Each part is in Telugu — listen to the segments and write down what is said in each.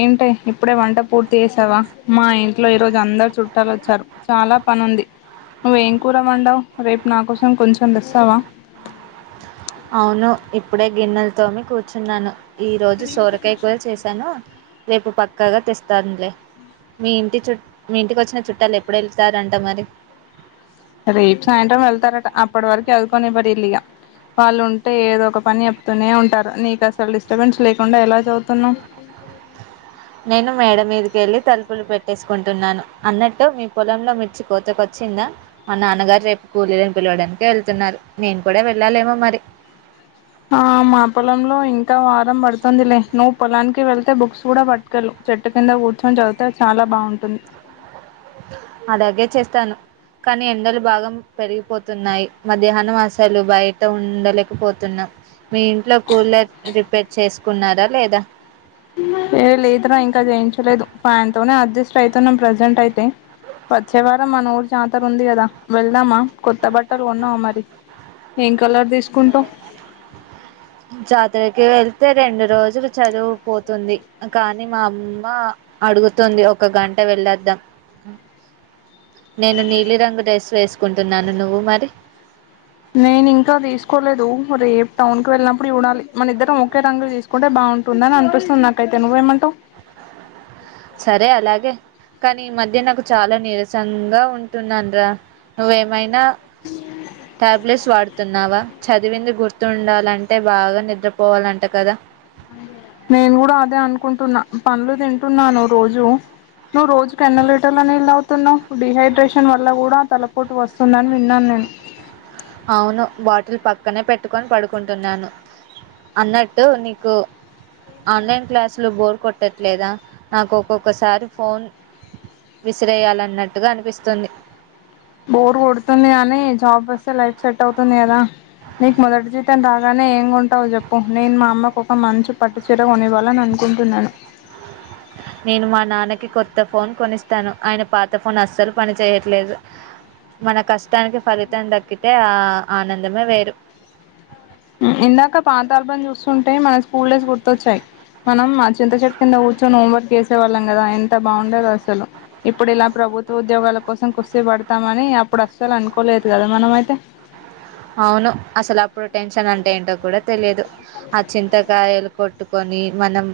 ఏంటే ఇప్పుడే వంట పూర్తి చేసావా మా ఇంట్లో ఈరోజు అందరు చుట్టాలు వచ్చారు చాలా పని ఉంది నువ్ ఏంకూర వండావు రేపు నా కోసం కొంచెం తెస్తావా అవును ఇప్పుడే గిన్నెలతోమి కూర్చున్నాను ఈ రోజు సోరకాయ కూర చేశాను రేపు పక్కాగా తెస్తానులే మీ ఇంటి చు మీ ఇంటికి వచ్చిన చుట్టాలు ఎప్పుడు వెళ్తారంట మరి రేపు సాయంత్రం వెళ్తారట అప్పటి వరకు చదువుకొనివ్వారు ఇగ వాళ్ళు ఉంటే ఏదో ఒక పని చెప్తూనే ఉంటారు నీకు అసలు డిస్టర్బెన్స్ లేకుండా ఎలా చదువుతున్నావ్ నేను మేడ మీదక వెళ్ళి తలుపులు పెట్టేసుకుంటున్నాను అన్నట్టు మీ పొలంలో మిర్చి కోతకొచ్చిందా మా నాన్నగారు రేపు కూలీలని పిలవడానికి వెళ్తున్నారు నేను కూడా వెళ్ళాలేమో మరి ఆ మా పొలంలో ఇంకా వారం పడుతుందిలే నువ్వు పొలానికి వెళ్తే బుక్స్ కూడా పట్టుకెళ్ళు చెట్టు కింద కూర్చొని చదివితే చాలా బాగుంటుంది అలాగే చేస్తాను కానీ ఎండలు బాగా పెరిగిపోతున్నాయి మధ్యాహ్నం అసలు బయట ఉండలేకపోతున్నాం మీ ఇంట్లో కూలర్ రిపేర్ చేసుకున్నారా లేదా ఏ లేదురా ఇంకా చేయించలేదు ఫ్యాన్తోనీ అడ్జస్ట్ అవుతన్నాం ప్రెజెంట్ అయితే వచ్చే వారం మన ఊరు జాతర ఉంది కదా వెళ్దామా కొత్త బట్టలు కొన్నావా మరి ఏం కలర్ తీసుకుంటావ్ జాతరకే వె ళ్తే రెండు రోజులు చదువుపోతుంది కానీ మా అమ్మ అడుగుతుంది ఒక గంట వెళ్ళొద్దాం నేను నీలి రంగు డ్రెస్సు వేసుకుంటున్నాను నువ్వు మరి నేను ఇంకా తీసుకోలేదు రేపు టౌన్ కి వెళ్ళినప్పుడు చూడాలి మన ఇద్దరం ఒకే రంగులు తీసుకుంటే బాగుంటుందని అనిపిస్తుంది నాకైతే నువ్వేమంటావ్ సరే అలాగే కానీ ఈ మధ్య నాకు చాలా నీరసంగా ఉంటున్నానరా నువ్వేమైనా టాబ్లెట్స్ వాడుతున్నావా చదివింది గుర్తుండాలంటే బాగా నిద్రపోవాలంట కదా కుంటున్నాను రోజు నువ్వు రోజుకి ఎన్ని లీటర్ల నీళ్ళు తాగుతావ్ తున్నావ్ డిహైడ్రేషన్ వల్ల కూడా తలపోటు వస్తుందని విన్నాను నేను అవును బాటిల్ పక్కనే పెట్టుకొని పడుకుంటున్నాను అన్నట్టు నీకు ఆన్లైన్ క్లాసులు బోర్ కొట్టట్లేదా నాకు ఒక్కొక్కసారి ఫోన్ విసిరేయాలన్నట్టుగా అనిపిస్తుంది బోర్ కొడుతుంది కానీ జాబ్ వస్తే లైఫ్ సెట్ అవుతుంది కదా నీకు మొదటి జీతం రా రాగానే ఏం కొంటావు చెప్పు నేను మా అమ్మకు ఒక మంచి పట్టు చీర కొనివ్వాలని అనుకుంటున్నాను నేను మా నాన్నకి కొత్త ఫోన్ కొనిస్తాను ఆయన పాత ఫోన్ అస్సలు పనిచేయట్లేదు మన కష్టానికి ఫలితం దక్కితే ఆ ఆనందమే వేరు ఇందాక పాతాలపం చూస్తుంటే మన స్కూల్ డేస్ గుర్తొచ్చాయి మనం మా చింత చెట్టు కింద కూర్చొని హోంవర్క్ చేసేవాళ్ళం కదా ఎంత బాగుండేదో అసలు ఇప్పుడు ఇలా ప్రభుత్వ ఉద్యోగాల కోసం కుస్తీ పడతామని అప్పుడు అస్సలు అనుకోలేదు కదా మనం అయితే అవును అసలు అప్పుడు టెన్షన్ అంటే ఏంటో కూడా తెలియదు ఆ చింతగాయలు కొట్టు పట్టుకొని మనం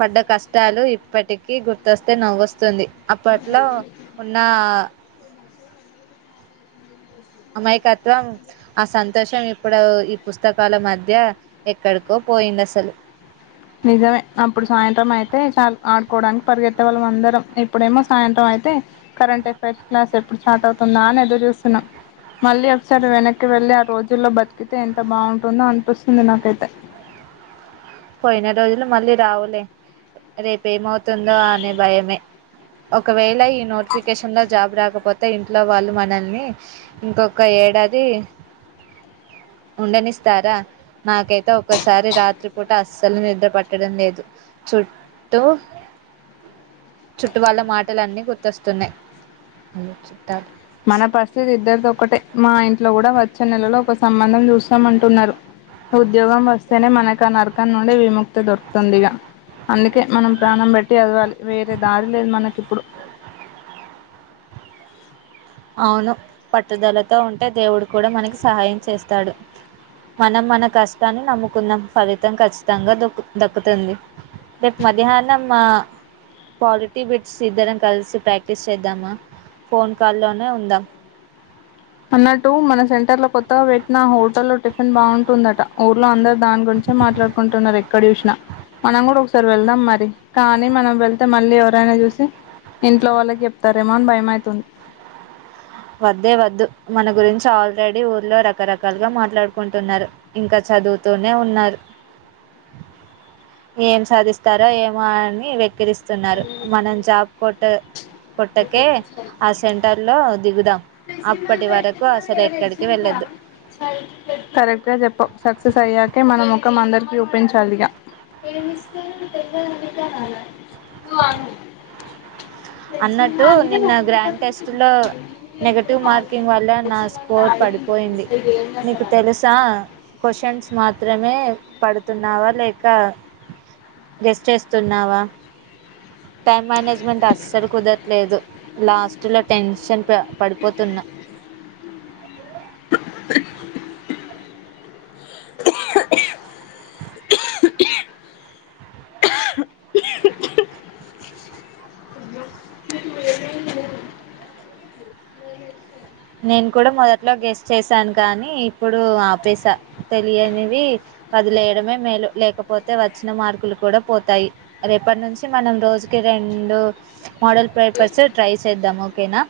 పడ్డ కష్టాలు ఇప్పటికీ నవ్వొ స్తుంది అప్పట్లో ఉన్న అమాయకత్వం ఆ సంతోషం ఇప్పుడు ఈ పుస్తకాల మధ్య ఎక్కడికో పోయింది అసలు నిజమే అప్పుడు సాయంత్రం అయితే చాలు ఆడుకోవడానికి పరిగెత్తే వాళ్ళం అందరం ఇప్పుడేమో సాయంత్రం అయితే కరెంట్ ఎఫెర్స్ క్లాస్ ఎప్పుడు స్టార్ట్ అవుతుందా అని ఎదురు చూస్తున్నాం మళ్ళీ ఒకసారి వెనక్కి వెళ్ళి ఆ రోజుల్లో బతికితే ఎంత బాగుంటుందో అనిపిస్తుంది నాకైతే పోయిన రోజులు మళ్ళీ రావులే రేపు ఏమవుతుందో అనే భయమే ఒకవేళ ఈ నోటిఫికేషన్లో జాబ్ రాకపో కొత్త ఇంట్లో వాళ్ళు మనల్ని ఇంకొక ఏడాది ఉండనిస్తారా నాకైతే ఒక్కసారి రాత్రి కూడా అస్సలు నిద్ర పట్టడం లేదు చుట్టూ చుట్టూ వాళ్ల మాటలున్నీ గుర్తొస్తున్నాయి చుట్టాలు మన పరిస్థితి ఇద్దరితో ఒకటే మా ఇంట్లో కూడా వచ్చే నెలలో ఒక సంబంధం చూస్తాంమంటున్నారు ఉద్యోగం వస్తేనే మనకు ఆ నరకం నుండి విముక్తి దొరుకుతుంది ఇగా అందుకే మనం ప్రాణం పెట్టి చదవాలి వేరే దారి లేదు మనకి ఇప్పుడు అవును పట్టుదలతో ఉంటే దేవుడు కూడా మనకి సహాయం చేస్తాడు మనం మన కష్టాన్ని నమ్ముకుందాం ఫలితం ఖచ్చితంగా దక్కు దక్కుతుంది రేపు మధ్యాహ్నం మా పాలిటీ బిట్స్ ఇద్దరం కలిసి ప్రాక్టీస్ చేద్దామా ఫోన్ కాల్ లో ఉందా అన్నట్టు మన సెంటర్ లో కొత్తగా పెట్టిన హోటల్ లో టిఫిన్ బాగుంటుందట ఊర్లో అందరు దాని గురించే మాట్లాడుకుంటున్నారు ఎక్కడ చూసినా మనం కూడా ఒకసారి వెళ్దాం మ కానీ మనం వెళ్తే మళ్ళీ ఎవరైనా చూసి ఇంట్లో వాళ్ళకి చెప్తారేమో అని భయ మవుతుంది వద్దే వద్దు మన గురించి ఆల్రెడీ ఊర్లో రకరకాలుగా మాట్లాడుకుంటున్నారు ఇంకా చదువుతూనే ఉన్నారు ఏం సాధిస్తారో ఏమో అని వెక్కిరిస్త స్తున్నారు మనం జాబ్ కొట్ట కొట్టకే ఆ సెంటర్ లో ఎక్కడికి వెళ్ళొద్దు కరెక్ట్ గా చెప్పవ్ సక్సస్ అయ్యాక మన ముఖం అందరికి ఒప్పించాలిగా [unintelligible] అన్నట్టు నిన్న గ్రాండ్ టెస్ట్లో నెగటివ్ మార్కింగ్ వల్ల నా స్కోర్ పడిపోయింది నీకు తెలుసా క్వశ్చన్స్ మాత్రం మాత్రమే పడుతున్నావా లేక గెస్ చేస్తున్నావా టైం మేనేజ్మెంట్ అస్సలు కుదరట్లేదు లాస్ట్ లో టెన్షన్ పడిపోతున్నా నేను కూడా మొదట్లో గెస్ చేశాను కానీ ఇప్పుడు ఆపేస తెలియనివి వదిలేయడమే మేలు లేకపోతే వచ్చిన మార్కులు కూడా పోతాయి రేపటి నుంచి మనం రోజుకి రెండు మోడల్ పేపర్స్ ట్రై చేద్దాం ఓకేనా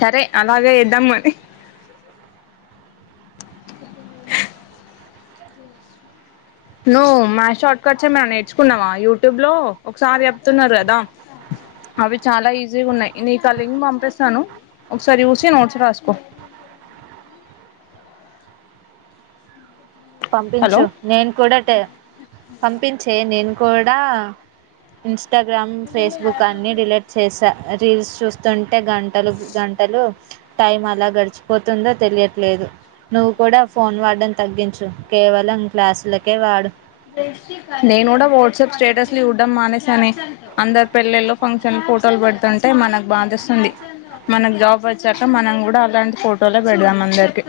సరే అలాగే ఇద్దాం అని నువ్వు మా షార్ట్ కట్స్ ఏ మే నేర్చుకున్నావా యూట్యూబ్ లో ఒకసారి చెప్తున్నారు కదా అవి చాలా ఈజీగా ఉన్నాయి నీ కలింగ్ పంపిస్తాను ఒకసారి చూసి నోట్స్ రాసుకో హలో పంపించు నేను కూడాటే పంపించే నేను కూడా ఇన్స్ ఇన్స్టాగ్రామ్ ఫేస్బుక్ అన్ని డిలీట్ చేసా రీల్స్ చూస్తుంటే గంటలు గంటలు టైం అలా గడిచిపోతుందో తెలియట్లేదు నువ్వు కూడా ఫోన్ వాడడం తగ్గించు కేవలం క్లాసులకే వాడు నేను కూడా వాట్సాప్ స్టేటస్లు ఇవడం మానేసా అని అందరు పెళ్లల్లో ఫంక్షన్ ఫోటోలు పెడుతుంటే మనకు బాధిస్తుంది మనకు జాబ్ వచ్చాక మనం కూడా అలాంటి ఫోటోలే పెడదాం అందరికి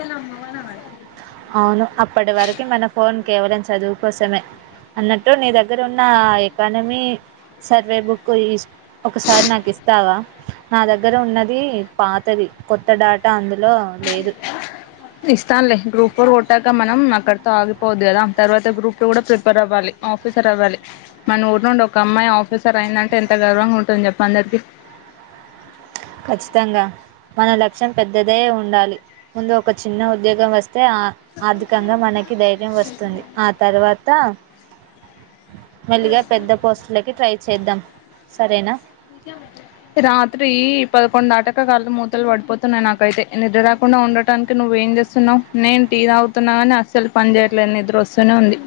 అవును అప్పటి వరకు మన ఫోన్ కేవలం చదువుకోసమే అన్నట్టు నీ దగ్గర ఉన్న ఆ ఎకానమీ సర్వే బుక్ ఒకసారి నాకు ఇస్తావా నా దగ్గర ఉన్నది పాతది కొత్తడేటా అందులో లేదు ఇస్తానులే గ్రూప్ ఫోర్ కొట్టాక మనం అక్కడతో ఆగిపోవద్దు కదా తర్వాత గ్రూప్ టూ కూడా ప్రిపేర్ అవ్వాలి ఆఫీసర్ అవ్వాలి మన ఊరి నుండి ఒక అమ్మాయి ఆఫీసర్ అయిందంటే ఎంత గర్వంగా ఉంటుంది చెప్ప అందరికి ఖచ్చితంగా మన లక్ష్యం పెద్దదే ఉండాలి ముందు ఒక చిన్న ఉద్యోగం వస్త అయితే ఆ ఆర్థికంగా మనకి ధైర్యం వస్తుంది ఆ తర్వాత వాతా మేళ్ళీగా పెద్ద పోస్ట్లకి ట్రై చేద్దాం సరేనా రాత్రి పదకొండు దాటకా కళ్ళు మూతలు పడిపోతున్నయి నాకైతే నిద్ర రాకుండా ఉండటానికి నువ్ ఏం చేస్తున్నావ్ నేను టీ తాగుతున్నా కాని అస్సలు పని చేయట్లేదు నిద్ర వస్తూనే ఉంది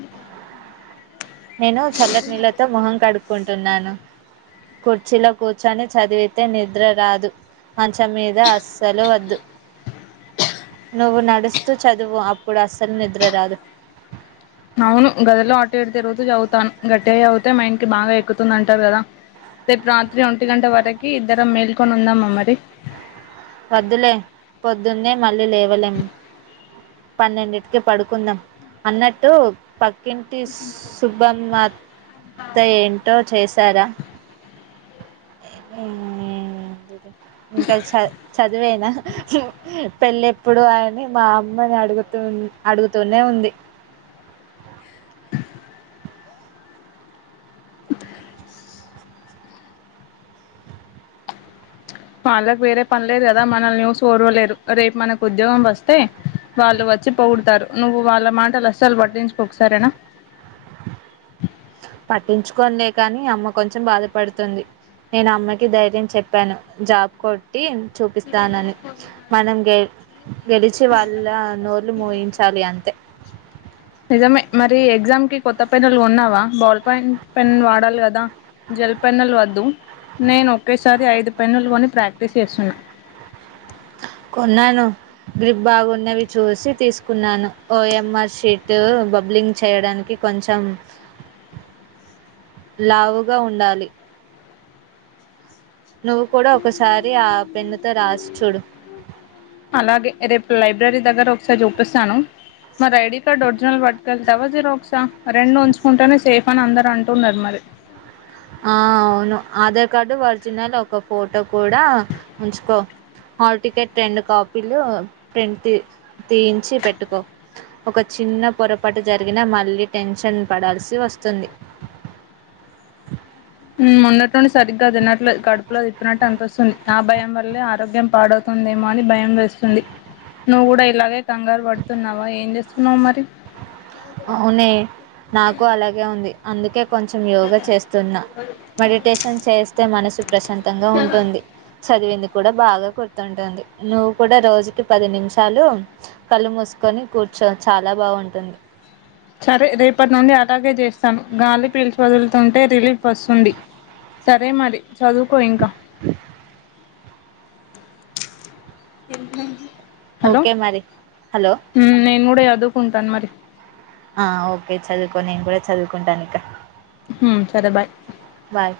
నేను చల్లటి నీళ్ళైతే మొహం కడుగు కుంటున్నాను కుర్చీలో కూర్చొని చదివితే నిద్రరాదు మంచం మీద అస్సలు వద్దు నువ్వు నడుస్తూ చదువు అప్పుడు అస్సలు నిద్ర రాదు అవును గదిలో అటు ఇటు తిరుగుతూ చదువుతాను గట్టిగ చదువుతే మైండ్ కి బాగా ఎక్కుతుంది అంట కదా రేపు రాత్రి ఒంటి గంట వరకి ఇద్దరం మేల్కొని ఉందామా మరి వద్దులే పొద్దున్నే మళ్ళీ లేవలేం పన్నెండింటికి పడుకుందాం అన్నట్టు పక్కింటి సుబ్భమత్త ఏంటో చేశారా ఏ ఇంకా చ దువేనా పెళ్లేప్పుడు అని మా అమ్మని అడుగుతూ అడుగుతూనే ఉంది వాళ్ళకు వేరే పనిలేదు కదా మనల్నీ ఓరవలేరు రేపు మనకు ఉద్యోగం వస్తే వాళ్ళు వచ్చి పోగుడుతారు నువ్వు వాళ్ళ మాటలు అస్సలు పట్టించుకోకు సరేనా పట్టించుకోనులే కానీ అమ్మ కొంచెం బాధపడుతుంది నేను అమ్మకి ధైర్యం చెప్పాను జాబ్ కొట్టి చూపిస్తానని మనం గె గెలిచి వాళ్ళ నోళ్లు మూయించాలి అంతే నిజమే మరి ఎగ్జామ్ కి కొత్త పెన్నులు కొన్నావా బాల్ పెన్ వాడాలి కదా జెల్పెన్నులు వద్దు నేనొకేసారి అయిదు పెన్నులు కొని ప్రాక్టీస్ చేస్తున్నా కొన్నాను గ్రిప్ బాగున్నవి చూసి తీసుకున్నాను ఓఎంఆర్ షీట్ బబ్లింగ్ చేయడానికి కొంచెం లావుగా ఉండాలి నువ్వు కూడా ఒకసారి ఆ పెన్నుతో రాసిచుడు అలాగే రేపు లైబ్రరీ దగ్గర ఒకసారి చూపిస్తాను మరి ఐడి కార్డ్ ఒరిజినల్ పట్టుకేలతవ జిరాక్సా రెండు ఉంచుకుంటేనే సేఫ్ అని అందరు అంటున్నారు మరి ఆ అవును ఆధార్ కార్డు ఒరిజినల్ ఒక ఫోటో కూడా ఉంచుకో హాల్ టికెట్ రెండు కాపీలు ప్రింట్ తీయించి పెట్టుకో ఒక చిన్న పొరపాటు జరిగినా మళ్ళీ టెన్షన్ పడాల్సి వస్తుంది మొన్నటి నుండి సరిగ్గ తినట్లే కడుపులో తిప్పినట్టు అనిపిస్తుంది ఆ భయం వల్లే ఆరోగ్యం పాడవుతుందేమో అని భయం వేస్తుంది నువ్వు కూడా ఇలాగే కంగారు పడుతున్నావా ఏం చేస్తున్నావు మరి అవునే నాకు అలాగే ఉంది అందుకే కొంచెం యోగా చేస్తున్నా మెడిటేషన్ చేస్తే మనసు ప్రశాంతంగా ఉంటుంది చదివెందుకు కూడా బాగా గుర్తుంటుంది నువ్వు కూడా రోజుకి పది నిమిషాలు కళ్ళు మూసుకొని కూర్చో చాలా బాగుంటుంది సరే రేపటి నుండి అలాగే చేస్తాను గాలి పీల్చి వదులుతుంటే రిలీఫ్ వస్తుంది సరే మరి చదుకో ఇంకా ఇంకా హలో ఓకే మరి హలో హు నేను కూడా చదుకుంటాను మరి అే చదువుకో నేను కూడా చదువుకుంటాను ఇక హ్మ్మ్ సరే బాయ్ బాయ్